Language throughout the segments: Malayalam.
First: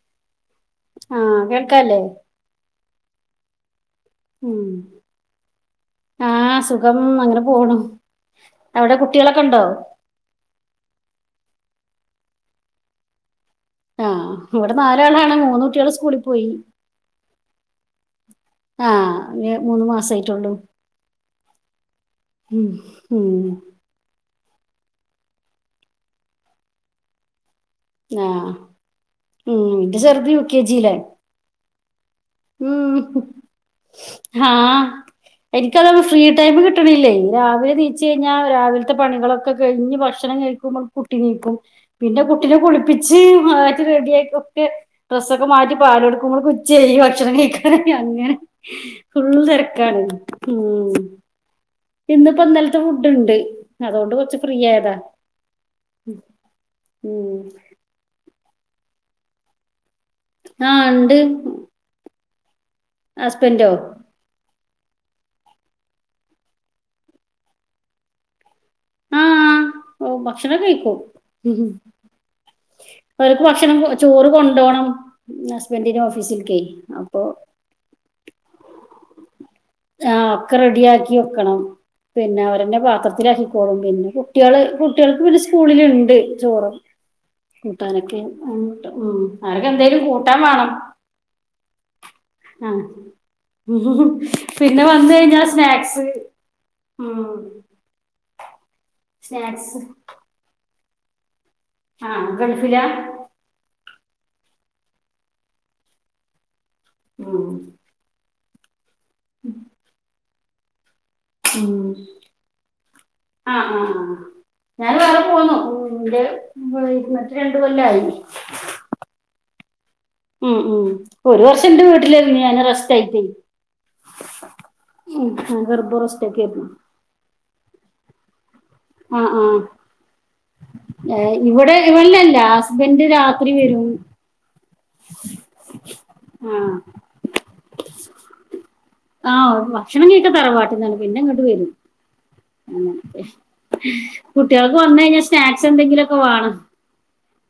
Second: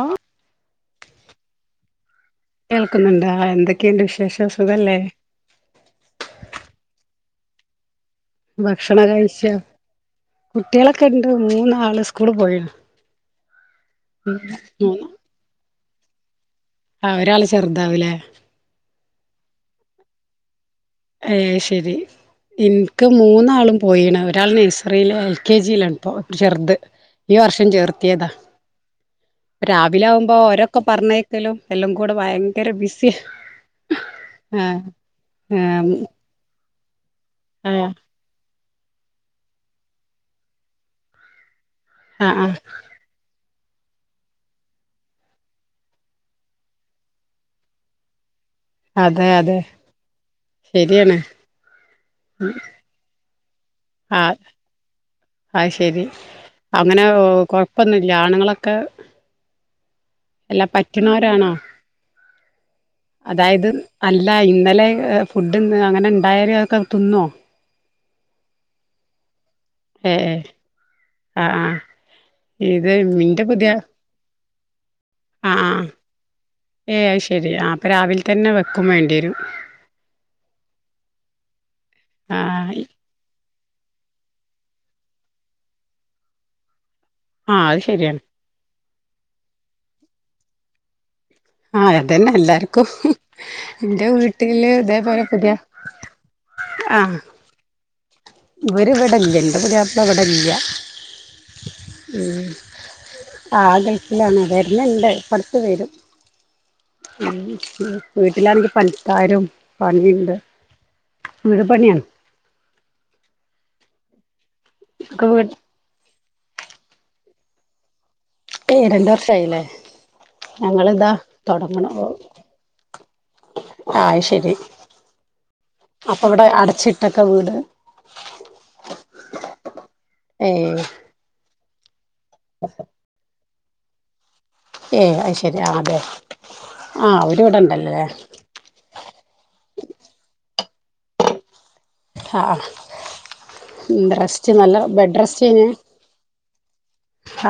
ഓഹ് ആഹ് കേൾക്കാല്ലേ കേൾക്കുന്നുണ്ട് ആഹ് എന്തൊക്കെയുണ്ട് വിശ് ഉം ആഹ് സുഖം അങ്ങനെ പോണു അവടെ കുട്ടികളൊക്കെ ഉണ്ടോ കുട്ടികളക്കെ ഇണ്ട് മൂന്നാള് സ്കൂള് പോയി ആഹ് ഇവടെ നാലാളാണ് മൂന്നൂട്ടികൾ സ്കൂളിൽ പോയി അഹ് ഒരാള് ചെറ്താവൂലേ ആഹ് ഞ് മൂന്ന് മാസായിട്ട്ള്ളൂ ഏയ് ശരി ഇൻക്ക് ഉം മൂന്നാളും പോയീണ് ഒരാൾ നഴ്സറിയിൽ എൽ കെ ജിയിലാണ് ഇപ്പൊ ചെറ്ത് ഈ വർഷം ചേർ ത്യതാ ആഹ് ഉം എന്റെ രാവിലെ ചെറുത് ആവുമ്പോ യു കെ ഓരോക്കെ ജിയിലാ പറഞ്ഞയ് ക്കലും എല്ലാം കൂടെ ഭയങ്കര ഉം ബിസി ആഹ് എനിക്കൊള്ള ഫ്രീ ടൈം കിട്ടിണില്ലേ രാവിലെ ആ നീച് ഞാരാവിലത്തെ പണികളൊക്കെ കയിഞ്ഞ് ഭക്ഷണം കഴിക്കുമ്പ കുട്ടി നീക്കും പിന്നെ ആ കുട്ടിനെ കുളിപ്പി ച്ച് മാറ്റി റെഡി ആയിക്കൊക്കെ ഡ്രസ്സൊക്കെ മാറ്റി പാലെട്ക്കുമ്പോക് ഉച്ചയായി ഭക്ഷണം കഴിക്കാറ അങ്ങനെ അതെ ഫുള്ള് അതെ തിരക്കാണ് ഉം ശരിയാണ് ഇന്ന്പ്പന്നെൽത്തെ ഫുഡ്ണ്ട് ആഹ് ആഹ് ശരി അങ്ങനെ ഉം കൊയ് പ്പംന്നുല്ല ആണുങ്ങളൊക്ക എല്ലാം ആഹ് ഉണ്ട് പറ്റ്ണോരാണ അതായത് ഹസ്ബൻഡോ അല്ല ഇന്നലെ ഫുഡ്ന്ന് അങ്ങനെ ഇണ്ടായാല് അഒക്കെ തിന്നോ ആഹ് ഏ ഓ ഏ ഭക്ഷണംക്കെ കയിക്കും ആ ആ ഇത് മിന്റെ അവര്ക്ക് പുതിയ ഭക്ഷണം കൊ ചോറ് കൊണ്ടോണം ആ ആ ഹസ്ബന്റിന് ഓഫീസ്ക്കെ അപ്പോ രാവിൽതന്നെ വെക്കും വേണ്ടി വരും ആഹ് ഒക്ക റെഡിയാക്കി വെക്കണം ആ പിന്നെ അവരന്നെ പാത്ര ത്തിലാക്കിക്കോളും പിന്നെ കുട്ടികള് കുട്ടികൾക്ക് പിന്നെ സ്കൂളില്ണ്ട് ചോറ് ആ അത് കൂട്ടാനൊക്കട്ട് ശരിയാണ് ആരക്കെന്തെലും കൂട്ടാൻ വേണം ആയതെന്നെ ആ. എല്ലാർക്കും എന്റെ വീട്ടി ഇല് പിന്നെ ഇതേ വന്നു പോലെ കഴിഞ്ഞാൽ പുതിയ സ്നാക്സ് ആഹ് ഇവര് ഇവിടല്ല്യ ഇന്റെ സ്നാക്സ് പുതിയാപ്പള ഇവിടെ ഇല്ല ആ ഗൾഫിലാ ആഗസ്റ്റിലാണ് വരുന്നുണ്ട് പട്ത്ത് വരും ഉം. വീട്ടിലാണങ്കിപൺക്കാരും പണിണ്ട് ഉം ആഹ് ആഹ് ആഹ് അ [unintelligible] ന്റെ [unintelligible] രണ്ട്കൊല്ലയി ന്റെ രണ്ട് വർഷയില്ലേ ഉം ഉം ഒരു വർഷം എന്റെ വീട്ടിലായിരുന്ന് ഞാൻ റെസ്റ്റ് ആയിട്ടേ ആഹ് അയ്ശരി ഉം ഗർഭ അപ്പ റെസ്റ്റ് ഇവിട ഒക്കെ ആയിരുന്നു അടച്ചിട്ടക്കവീട് ആഹ് ഏയ് ആഹ് ഇവിടെ [unintelligible] ഹസ്ബൻഡ് രാ രാത്രി വരും ഏയ് അത് ശരി ആഹ് അതെ ആ ആഹ് അവര് ഇവിട ണ്ടല്ലേ ആഹ് ഭക്ഷണം കയ്ക്ക തറവാട്ട്ന്നാണ് പിന്ന ങ്ങോട്ട് വരും ആഹ് ഉം റെസ്റ്റ് കുട്ടികൾക്ക നല്ല വന്ന ബെഡ് കയിഞ്ഞാൽ റെസ്റ്റ് കഴിഞ്ഞ് സ്നാക്സ് എന്തങ്കില്ക്കെ വേണം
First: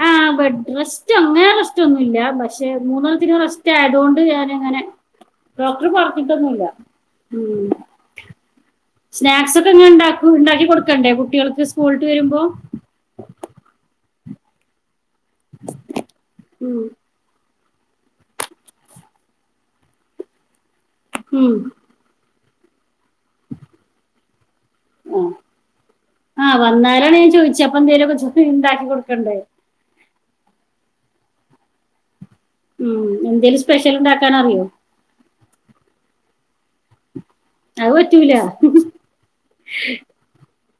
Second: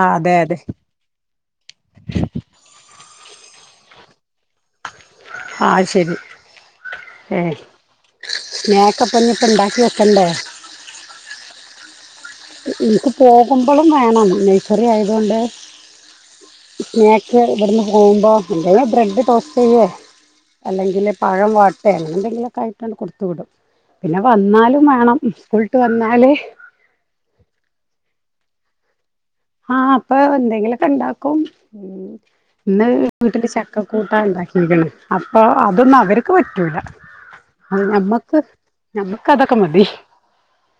ആഹ് ആ അതെ അതെ ബെഡ് ഡ്രസ്റ്റ് അങ്ങനെ റെസ്റ്റ് ഒന്നുംല്ല പക്ഷെ മൂന്നണ്ണത്തിനും റസ്റ്റ് ആയതൊണ്ട് ഞാനിങ്ങനെ ആഹ് ഡോക്ടർ ശരി പറത്തിട്ടൊന്നുംല്ല ഉം സ്നാക്ക്സ് സ്നാക്സ് ക്കെ ങ്ങന ണ്ടാക്കുംണ്ടാക്കി കൊടക്കണ്ടേ കുട്ടികൾക്ക് സ്കൂള് ട്ട്‌ ര്മ്പോൾ ഇൻക്ക് പോകുമ്പോളും വേണം നയ്സറി ആയത് കൊണ്ട് ഉം നാക്സ് ഇവിടന്ന പോവുമ്പോ അല്ലെല് ബ്രെഡ് ടോസ്റ്റ് ചെയ്യ അല്ലെങ്കില് പഴം ഉം വാട്ടേങ്ങനന്തെങ്കല്ക്കെ ആയിട്ട്ണ്ട് കൊടുത്തു വിടും പിന്നെ വന്നാലും വെണം ആ സ്കൂളട്ട് വന്നാല് ആ വന്നാലാണ് ഞാൻ ചോയച്ചഅപ്പ എന്തേലുക്കെ ചുട്ട്ണ്ടാക്കി കൊടക്കണ്ടേ ആഹ അപ്പ എന്തെങ്കിലുക്കെ ഇണ്ടാക്കും ന്ന് ഉം വീട്ടില് എന്തേലും സ്പെഷ്യൽ ഉണ്ടാക്കാൻ അറിയോ ചക്കക്കൂട്ടണ്ടാക്കിയിരിക്കണ് അപ്പ അതൊന്നും അവരക്ക് പറ്റൂല അത് അയ് പറ്റൂല ഞമ്മക്ക് ഞമ്മക്ക് അതൊക്കെ മതി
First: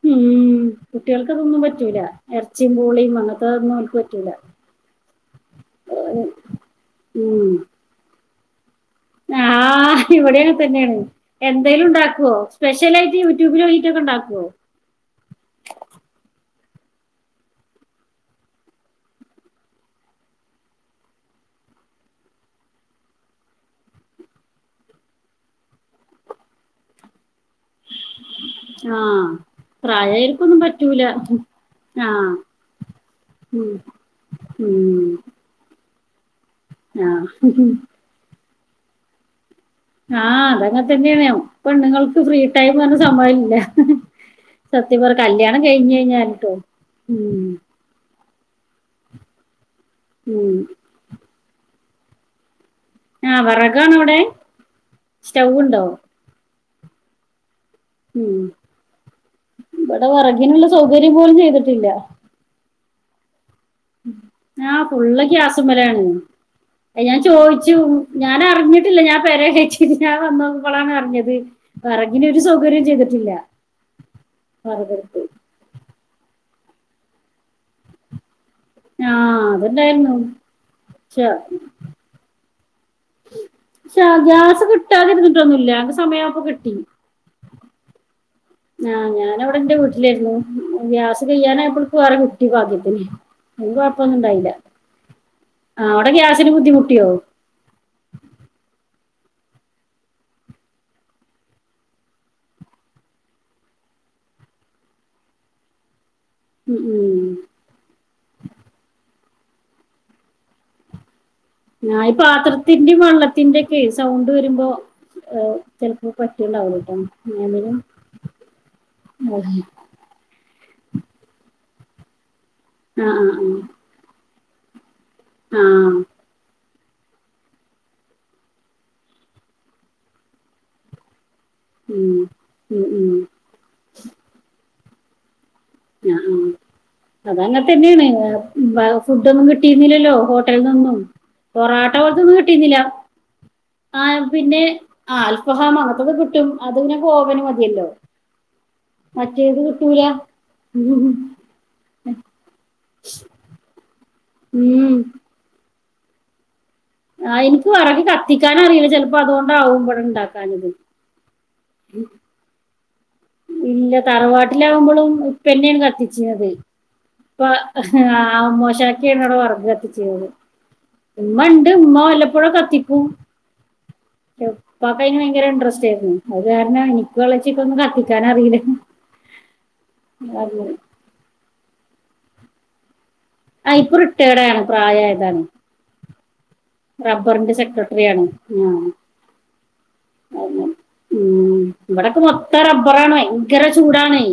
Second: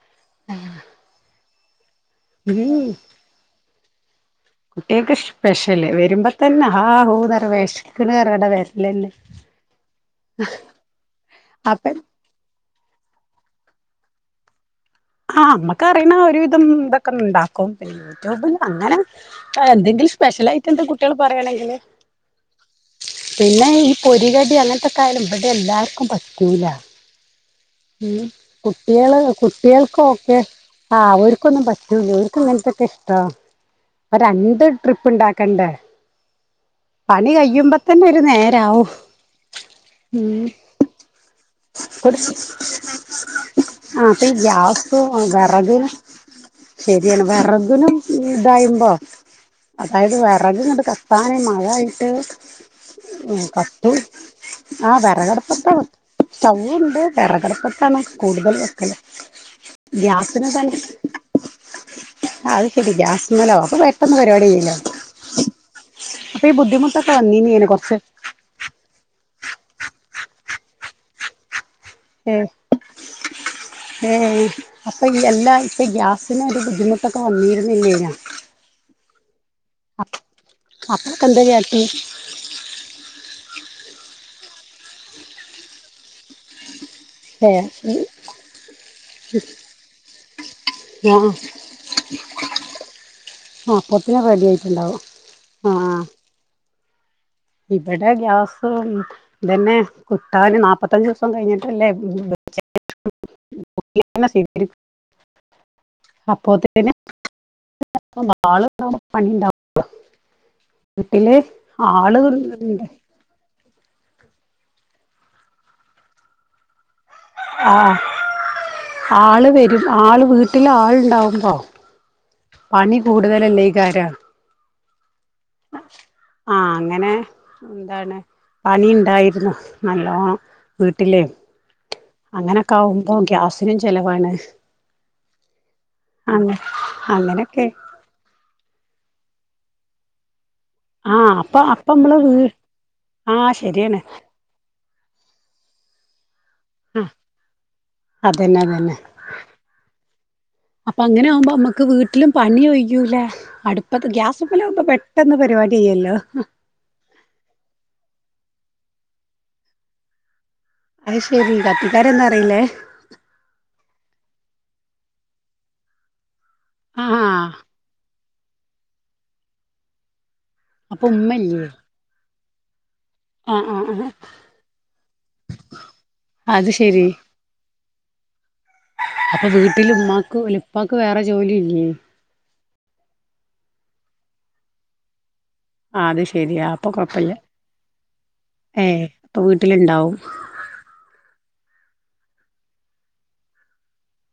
ഉം കുട്ടികൾക്കതൊന്നും പറ്റൂല്ല ഇറച്ചിയും പൂളിയും അങ്ങനത്തെ ഒന്നും അവക്ക് പറ്റൂല്ല കുട്ടികക്ക് സ്പെഷ്യല് വരുമ്പോ തന്നെ ഹാ ഹൂ വേഷിക്കണ്ന്ന റിഞ്ഞിട്ട വരലന്നെ ആഹ ഇവിടെ അങ്ങെ തന്നെയാണ് അപ്പ എന്തെലുംണ്ടാക്കുവോ സ്പെഷല ആയിട്ട് യൂട്യൂബ് നോക്കീട്ട് ഒക്കെണ്ടാക്കുമോ ആഹ നമ്മുക്കറിയ്ണ ഒരുവിധം ഇതൊക്കെ ഉണ്ടാക്കും പിന്നെ യൂട്യൂബില് അങ്ങനെ എന്തെങ്കിലും സ്പെഷ്യൽ ആയിട്ട് എന്താ കുട്ടികൾ പറയണെങ്കില് പിന്നെ ഈ പൊരി കടി അങ്ങനത്തെക്കായാലും ഇവടെ എല്ലാർക്കും പറ്റൂല ഉം ആ കുട്ടികള് കുട്ടികൾക്കൊക്കെ പ്രായമായിരിക്കൊന്നും പറ്റൂല ആഹ് ഒർക്കൊന്നും പറ്റൂല ആ ഒർക്കും ഇങ്ങനത്തൊക്കെ ഇഷ്ടോ ഉം അപ്പം രണ്ട് ഉം, ട്രിപ്പ് ഉണ്ടാക്കണ്ടെ ആ പണി കഴിയുമ്പോ തന്നെ ഒരു നേ രാവും ആഹ് അതങ്ങെ തന്നെയണ ഒരു പെണ്ണുങ്ങൾക്ക് ഫ്രീ ടൈം പറഞ്ഞ സംഭവില്ല ആഹ് അപ്പൊ ഈ സത്യം ഗ്യാസും പറഞ്ഞാൽ കല്യാണം വെറകിന് കഴിഞ്ഞ് ഴിഞ്ഞാ ട്ടോ ശരിയാണ് വേർകിനും ഇതായുമ്പോ അതായത് ഉം വിറകങ്ങണ്ട് കത്താന് മഴായിട്ട് ആ ഉം വിറകാണോ കത്തും അവിടെ ആഹ് വിറകടുപ്പത്ത സ്റ്റൗവുണ്ടോ സ്റ്റവ്വ് ണ്ട് വിറകടപ്പ ഉം കൂടുതൽ വെക്കൽ ഇവിടെ ഗ്യാസന് വിറകിനുള്ള തല സൗകര്യം പോലും ചെയ്തിട്ടില്ല അത് ശെരി ഗ്യാസ്മലോ ഒക്കെ വ ആഹ് ഫുള്ള് ഗ്യാസുമലണ് അപ്പൊ ഈ ആഹ് ബുദ്ധിമുട്ടൊക്കെ ഞാൻ വന്നീനേന് ചോയിച്ചു കൊറച്ച് ഞാൻ അറിഞ്ഞിട്ടില്ല ഞാൻ പേര കേറ്റിട്ട് ഞാൻ വന്നപ്പോളാണ് അറിഞ്ഞത് വിറകിന് ഒരു ഏയ് സൗകര്യം ചെയ്തിട്ടില്ല ഏയ് അപ്പൊ വിറകടുപ്പ് എല്ലാ ഇപ്പൊ ഗ്യാസ് നൊരു ബുദ്ധിമുട്ട് ഒക്കെ വന്നിരുന്ന് ഇല്ലേയ്നോ ആഹ അത്ണ്ടായിരുന്നു. അപ്പൊക്കെ ച്ച എന്താ കാട്ടി ക്ഷ ഗ്യാസ് കിട്ടാതിരുന്നിട്ടൊന്നുംല്ല സമയായപ്പൊ കിട്ടി. പ്പെയ ഉം ആഹ ഞാനവിടെ എന്റെ വീട്ടിലായിരുന്നു ആ ഗ്യാസ് കെയ്യാനായപ്പോക്ക് വേറെ കിട്ടി ഭാഗ്യത്തിന് അയ്ല് കൊഴപ്പൊന്നും അപ്പത്തിന് റെഡി ഇണ്ടായില്ല ആയിട്ടുണ്ടാവും ആടെ ഗ്യാസിന് ബുദ്ധിമുട്ടിയോ ഇബടെ ഗ്യാസ് ഇതന്നെ കിട്ടാന് നാപത്തഞ്ച് ദിവസം കഴിഞ്ഞിട്ടല്ലേ [unintelligible] ഉം അപ്പോത്തിന് ഉം ആള്ണ്ടാവുമ്പോ പണിണ്ടാവും വീട്ടില് ഞാഈ ആള് പാത്രത്തിന്റിം വെള്ളത്തിന്റെ ക്കേ സൗണ്ട് വരുമ്പോ ചെലപ്പോ പറ്റ്ണ്ടാവുലട്ടോ ആഹ ആഹ് ആള് വരും ആള് വീട്ടില് ആളുണ്ടാവുമ്പോ പണി ആഹ് ആഹ് കൂടുതലല്ലേകാരം ആഹ് ആഹ അങ്ങനെ എന്താണ് പണിണ്ടായിരുന്നു നല്ലോണം വീട്ടിലേ ഉം അങ്ങനൊക്കെ ഉം ഉം ആവുമ്പോ ഗ്യാസിനും ചെലവാണ് ആഹ ആഹ അങ്ങ അത അങ്ങനൊക്കെ അങ്ങനത്തന്നെയാണ് മുമ്പ ഫുഡ് ഒന്നും കിട്ടിയിരുന്നില്ലല്ലോ ഹോട്ടലീനിന്നും ആഹ് അപ്പൊ അപ്പ പൊറാട്ട നമ്മള് വീ പോലത്തൊന്നും കിട്ടീന്നില്ല ആഹ് ശരിയാണ് ആഹ പിന്നെ ആൽഫഹാം അങ്ങത്തൊക്കെ കിട്ടും അത് പിന്നെ ആ കോവന് മതിയല്ലോ അതന്നെ അതന്നെ മറ്റേത് കിട്ടൂല അപ്പൊ അങ്ങനെ ആവുമ്പോ മ്മക്ക് വീട്ടിലും പണി ഒഴ്യൂല്ല അടുപ്പത് ഗ്യാസ് പ്പ്ലാവുമ്പൊ ഉം പെട്ടെന്ന് പരിപാടിയ്യുല്ലോ ആഹ ഇൻക്ക് വറക്ക് കത്തിക്കാനറീല ചെലപ്പോ അതുകൊണ്ടാവും ബടെ ഇണ്ടാക്കാഞത്. അഹ് ശെരി കത്തിക്കാരന്നും അറിയില്ലേ ഇല്ല തറവാട്ടിലാകുമ്പോളും ഉപ്പന്നെണ് കത്തിച്ചിന്നത് ആഹ് പ്പ ആഹ അമ്മോശക്കെണ് അവ്ടെ വർകതീച്ചീർന്നത് അപ്പൊ ഉമ്മല്ലേ ഇമ്മണ്ട് ഇമ്മ വല്ലപ്പോഴോ കത്തിക്കും. ആഹ് ആഹ് ആഹ് പ്പക്കയിന് ഭയങ്കര ഇൻട്രസ്റ്റേന്നു അത് കാരണ നിക്കും എളെച്ചിക്കൊന്നും കത്തി ക്കാനറീലാ. അപ്പ വീട്ടില് ഉമ്മാക്ക് ല്ല ഇപ്പാക്ക് വേറെ ജോലി ഇല്ലേ. ആഹ് ഇപ്പ റിട്ടേടാണ് പ്രായായതാണ്. ആത് ശെരിയാ അപ്പൊ കൊഴപ്പല്ല റബ്ബറിന്റെ സെക്രട്ടറിയാണ് ഉം ഏ അപ്പൊ വീട്ടിലുണ്ടാവും അയന്നെ. ഉം ഇവടക്കെ മൊത്തം റബ്ബറാണെ ഉഗ്രര ചൂടാണെ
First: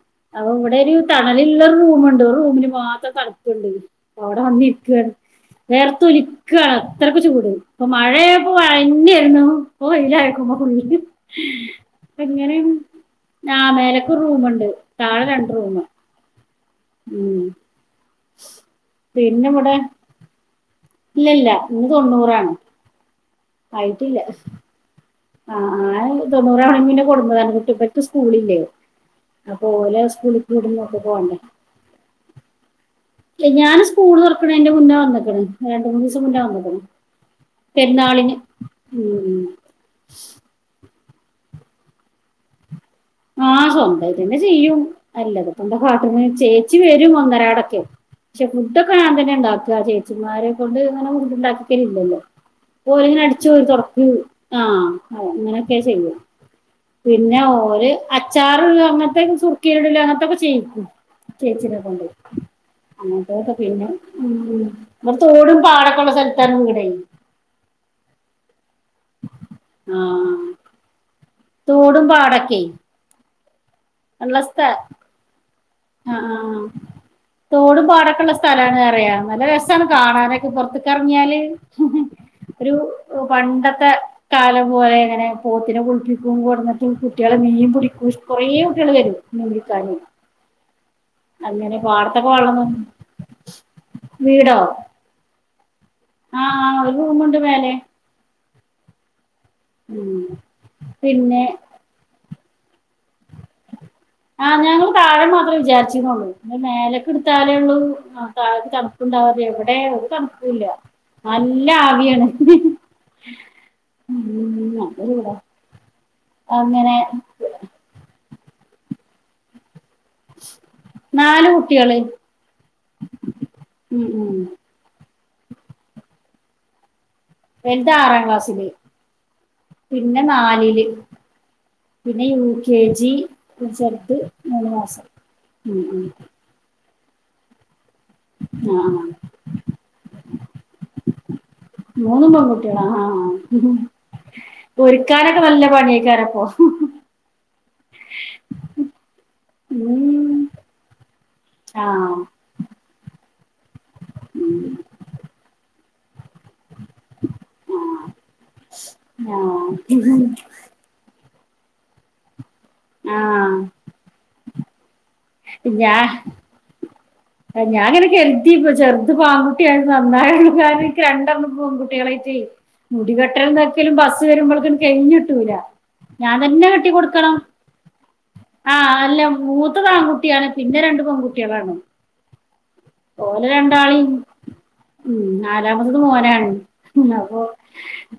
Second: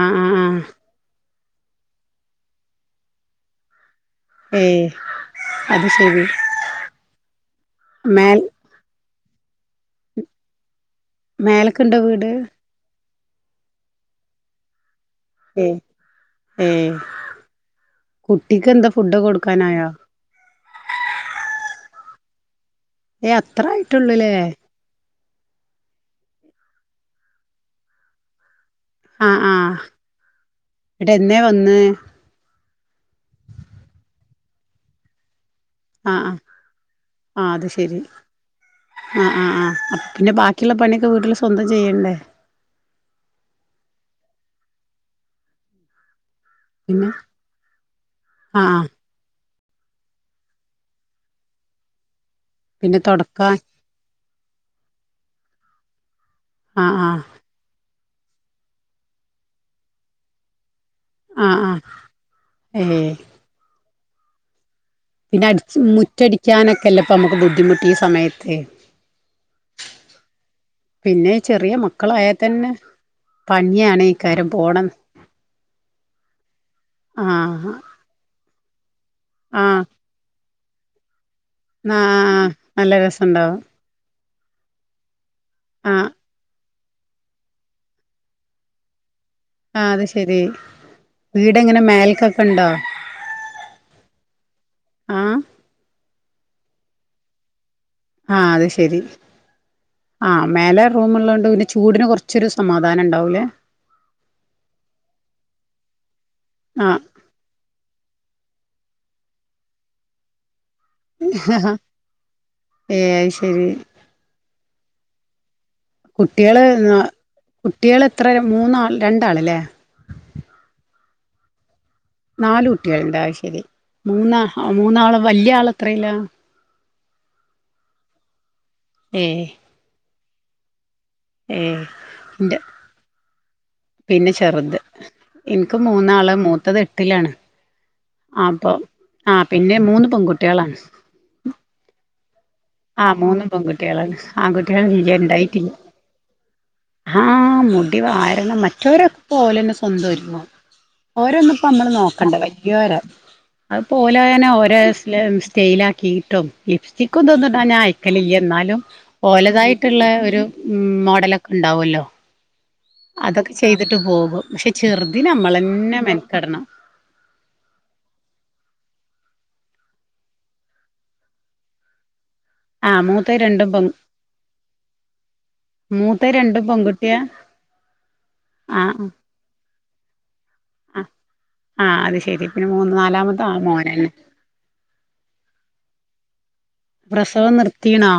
ആ ആ ആ അപ്പൊ ഇവിടെ ഒരു തണല്ള്ളൊരു റൂമുണ്ട് ഒരു റൂമില് മാത്ര തണ്പ്പ്ണ്ട്. ഓടെ ഏ വന്നിരിക്കാണ് അത് വേർത്തൊലി ശരി ക്കാ അത്രക്ക് ചൂട് ഇപ്പൊ മേൽ മഴയായപ്പോ മഴന്നേര്ന്നു ഇപ്പൊ വെയിലായോക്കുമ്പൊ ഫുള്ള് മേലക്കുണ്ടോ വീട് പ്പങ്ങനേണ് ആഹ മേലക്കൊരു റൂമുണ്ട് താഴെ രണ്ട് ഏ റൂമ് ഏ ഉം കുട്ടിക്ക് എന്താ ഫുഡ് പിന്നെ ഇവടെ കൊടുക്കാനായോ ല്ല ല്ല ഇന്ന് തൊണ്ണൂറാണ്. ഏഹ അത്രായിട്ടൊള്ളൂലേ. ആഹ, ആഹ തൊണ്ണൂറാവണേമുന്നെ കൊടുന്നതാണ് കുട്ടി ബൽക്ക് സ്കൂളില്ലേ. ആ ആ അപ്പൊ ഓലെ സ്കൂളീക്ക് ഇവ്ട്ന്നൊക്കെ പോണ്ടേ. ഇന്ന് ഞാന് സ്കൂൾ തൊറക്ക്ണേന്റെ മുന്നേ വന്ന്ക്ക്ണ്. രണ്ട് ആ മൂന്നീസം ആ മുന്നെ വന്ന്ക്ക്ണ് ആ അത് ശരി പെര്ന്നാളിന് ആ ആ ഉം. ആ അപ്പ പിന്നെ ബാക്കിയുള്ള പണിയൊക്കെ വീട്ടില് സ്വന്തം ചെയ്യേണ്ടേ? ആഹ് സ്വന്തം തെന്നെ ചെയ്യും അല്ലതെപ്പോ എന്താ കാട്ട്ണേ ചേ ച്ചി പിന്നെ വരും ഒന്നരാടൊക്കെ പക്ഷെ ആ ആ ഫുഡൊക്കെ ഞാൻ തന്നെ ഇണ്ടാക്കാ ചേ ച്ചിമാരെ കൊണ്ട് ങ്ങനെ ഫുഡ്ണ്ടാക്കിപ്പിക്കലില്ലല്ലോ പിന്നെ ഓല് ങ്ങനെ തുടക്കാൻ അടിച്ചോരി തൊട ക്കും ആഹ് അങ്ങനൊക്കെ ചെയ്യും ആ ആ പിന്നെ ഓര്. അച്ചാറ്ള്ളെ അങ്ങനെത്തെ സുർക്കീലിടല് അങ്ങൻത്തൊക്കെ ചെയ്യിക്കും. ആ ആ ചേച്ചിനെ കൊണ്ട് ഏ അങ്ങൻത്തൊക്കെ പിന്നെ ഉം. ഇവിടെ പിന്നെ തോടും അടിച്ച് പാടൊക്കെ ഉള്ള സ്ഥലത്താണ് വീടെ മുറ്റടിക്കാനൊക്കെ അല്ലേ ഇപ്പം നമക്ക് ബുദ്ധിമുട്ട് ഈ സമയത്ത്. ആഹ്. പിന്നെ ചെറിയ തോടും മക്കളായാ പാടൊക്കെ തന്നെ. ഉള്ള പണ്ണ്യാണേക്കാരം സ്ഥ പോണന്ന് ആഹ് ഹാ. പാടക്കൊള്ള സ്ഥലാണ് അറിയാ നല്ല രസ്സാണ് കാണാനൊക്കെ പൊർത്ത് ക്കെറങ്ങിയാല്. ന്നാ ഒരു നല്ല രസണ്ടാവും പണ്ടത്തെ. കാലം പോലെ അങ്ങനെ പോത്തിനെ ആഹ് കുളിപ്പിക്കും കൊട്ന്ന്. കുട്ട്യാള് മീൻ പുടിക്കൂം ഇഷ് കൊറേ കുട്ട്യാള് വരും. മീൻ ആഹ് പിടിക്കാന് അത് ശെരി. അങ്ങനെ വീടെങ്ങനെ പാടത്തൊക്കെ വെള്ളം മേല്ക്കൊക്കെണ്ടോ? നിന്നു വീടോ ആഹ്. ആഹ് ഒര് റൂമുണ്ട് മേലെ. ആഹ് അത് ശെരി ഉം ആഹ് മേലെ റൂമുള്ളോണ്ട് പിന്നെ ചൂടിന് കൊറച്ചൊരു സമാധാനണ്ടാവുല്ലേ? ആഹ് ഞങ്ങള് താഴെ മാത്രേ വിചാരിച്ചീന്നൊള്ളു അത് ആഹ് മേലെക്കിട് ട്ത്താലൊള്ളൂ ആഹ് താഴത്ത് തണ്പ്പ്ണ്ടാവാ എവിടേ ഒരു തണ്പ്പൂല്ല. നല്ല ആവിയാണ് ഏഹ് അത് ശെരി ഉം നല്ലചൂടാ കുട്ട്യേള്, ന കുട്ട്യേളെത്ര മൂന്നാൾ രണ്ടാള്ല്ലേ. നാല്കുട്ട്യാള്. നാല് കുട്ട്യാള്ണ്ട് അഹ് ശെരി ഉം മൂന്നാ മൂന്നാള് വല്ല്യാള് എത്രേലാ? വെൽത് ആറാം ക്ലാസ്സില് ഏഹ് പിന്നെ നാലില്. ഏഹ് പിന്നെ യൂ ഇന്റെ കെ ജി. ചെറുത് പിന്നെ മൂന്ന് ചെറുത് മാസം ഇൻക്ക് ഉം ഉം മൂന്നാള് മൂത്തത് എട്ടിലാണ്. ആ അപ്പം ആ ആഹ് പിന്നെ മൂന്ന് പെങ്കുട്ട്യാളാണ്. മൂന്നും പെങ്കു ങ്കുട്ട്യാള ആ ആഹ് മൂന്ന് ആഹ് പെൺകുട്ടികളാണ് ആൺകുട്ടികൾ ഒരുക്കാനൊക്കെ നല്ല പണിയേക്കാരപ്പം ആഹ് മുടി വാരണം മറ്റൊരൊക്കെ ഓലെന്നെ ഉം സ്വന്തൊരുങ്ങും. ഓരോന്നുപ്പോ ആ അമ്മള് നോക്കണ്ട വല്യോരൊ അത്പോലെ അന്നെ ഉം ഓരോ സ്റ്റൈൽ സ്റ്റൈലാക്കി ക്കീട്ടും ലിപ്സ്റ്റിക്കും ഇതൊന്നും ഇടാൻ ഞാൻ അയക്കലില്ല. ഇന്നാലും ആ ഓലതായിട്ട്ള്ള ഒരു ഉം മോഡലൊക്കെ ഇണ്ടാവൊല്ലോ ആ അതൊക്കെ ചെയ്തിട്ട് പോകും. പക്ഷെ ചെറ്തിനമ്മളെന്നെ മെൻക്കെടണം. ഏഹ് ഞാങ്ങിനെ കെരുതി ഇപ്പം ചെറുത് പ്പൊ ആൺകുട്ടിയായ നന്നായി കാരണം ഇൻക് രണ്ടെണ്ണം പെൺകുട്ടികളായിട്ടേ ആ മുടി മൂത്തത് കെട്ടലും രണ്ടും പെൺ തെരക്കിലും ബസ്സ് വരുമ്പോളത്തിനും കഴിഞ്ഞിട്ടൂല. മൂത്തത് രണ്ടും ഞാൻതന്നെ കെട്ടി പെൺകുട്ടിയാ കൊടുക്കണം ആ ആഹ് അല്ല മൂത്തതാൺകുട്ടിയാണ്. ആഹ് ആഹ് അത് ശെരി പിന്നെ മൂന്ന് നാലാമത്ത ഓലെ ആഹ് മോനല്ലെ? രണ്ടാളെയും ഉം നാലാമത്തത് മോനാണ് അപ്പൊ പ്രസവം നിർത്തീണോ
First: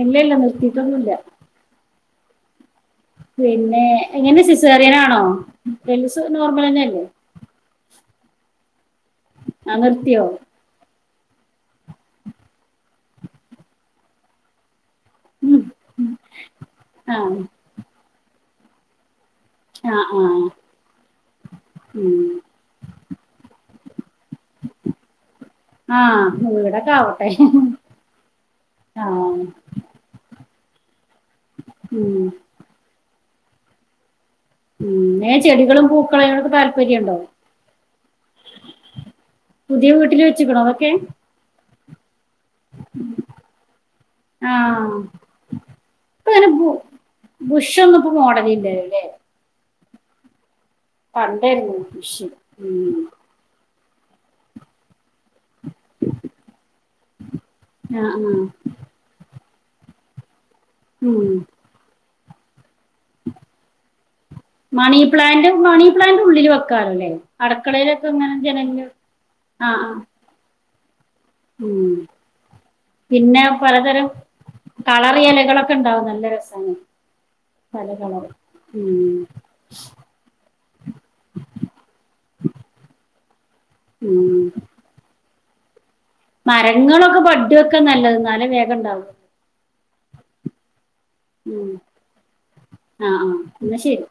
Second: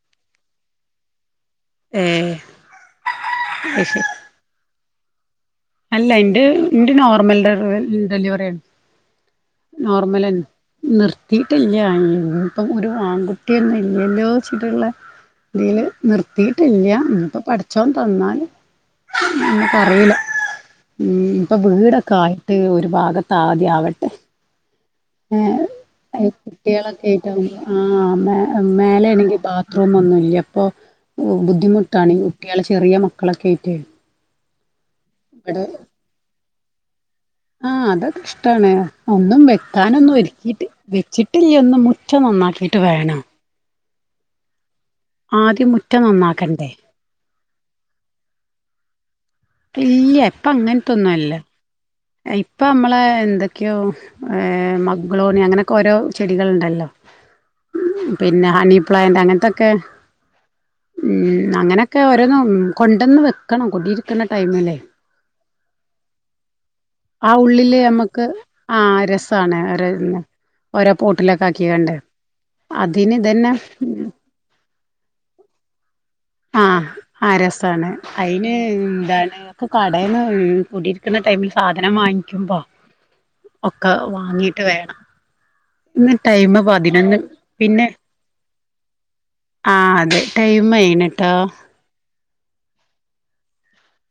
ഇല്ലല്ല നിർത്തിട്ടൊന്നുല്ല ഏഹ് അത് പിന്നെ ശരി എങ്ങനെ സിസേറിയനാണോ അല്ല വലുത് ഇന്റെ ഇന്റെ നോർമലന്നെയല്ലേ നോർമൽ ഡെറി ഡെലിവറി ആണ് ആ നിർത്തിയോ നോർമലന്നേ നിർത്തിട്ടില്ല ഇപ്പം ഒരു ആൺകുട്ടിയൊന്നുല്ലല്ലോച്ചിട്ട്ള്ള ഉം ഇതില് നിർത്തിട്ടില്ല്യ ആഹ് ഇന്നിപ്പോ പഠിച്ചോൻ തന്നാല് ആഹ് നമുക്കറിയില്ല ആഹ് ഉം ഇപ്പൊ വീടൊക്കെ ഉം ആയിട്ട് ഒരു ഭാഗത്താദ്യാവട്ടെ ഏഹ് ഏഹ് ആഹ് വീടൊക്കെ ആവട്ടെ കുട്ടികളൊക്കേയിട്ടൊ ആഹ് മേ മേലേണെങ്കി ആഹ് ബാത്ത് ബത്റൂം ഒന്നുല്ല്യപ്പൊ ഉം ബുദ്ധിമുട്ടാണ് ഈ കുട്ട്യാള് ചെറിയ മക്കളൊക്കെയിട്ടെ ഉം എങ്ങനെ ചെടികളും പൂക്കളും അയിനോടൊക്കെ താല്പര്യം ണ്ടോ ആഹ് അതൊക്കെ ഇഷ്ട്ടാണ് ഒന്നും പുതിയ വെക്കാനൊന്നും വീട്ടില് ഒരുക്കി വെച്ച്ക്കണോ അതൊക്കെ വെച്ചിട്ട് ട്ടില്ല്യൊന്നും മുറ്റം നന്നാക്കിട്ട് വേണം ആഹ് ആദ്യം മുറ്റം നന്നാക്കണ്ടേ ബുഷൊന്നുപ്പോ മോടലില്ലല്ലേ ഇല്ല്യ ഇപ്പങ്ങൻത്തൊന്നല്ല പണ്ടായിരുന്നു ബുഷ് ഉം ഇപ്പമ്മളെ എന്തൊക്കെയോ ഏഹ് മഗ്ളോണി അങ്ങനെ ഓരോ ചെടികള്ണ്ടല്ലോ ആഹ് ആഹ് പിന്നെ ഹണിപ്ലാന്റ് അങ്ങനത്തൊക്കെ ഉം അങ്ങനെയൊക്കെ ഓരോന്നും കൊണ്ടന്ന് വെക്കണം കുടിയിരിക്കണ time money plant money plant ഉള്ളില് വെ ആഹ് ഉള്ളില് ഞമ്മക്ക് ആഹ് രസാണ് ആ ഒര ആ ഓരോ പോട്ടിലൊക്കെ ഉം ആക്കികാണ്ട് അതിനിതന്നെ കളറ് എലകളൊക്കെ ണ്ടാവും നല്ല രസ ആഹ് ആഹ് രസാണ് അയിന് ഉം എന്താണ് ഒക്കെ കടേന്ന് കൂടിരിക്കുന്ന ടൈമിൽ സാധനം വാങ്ങിയ്ക്കുമ്പോ ഒക്കെ ഉം വാങ്ങിട്ട് വേണം ന്ന് ടൈമ് പതിനൊന്ന് മരങ്ങളൊക്കെ ബഡ് വെക്കാൻ പിന്നെ നല്ലത് എന്നാലേ വേഗം ഉണ്ടാവും ആഹ് അതെ ടൈം ആയിണ് ട്ടോ ഉം ആഹ് ആഹ് ന്നാ ശരി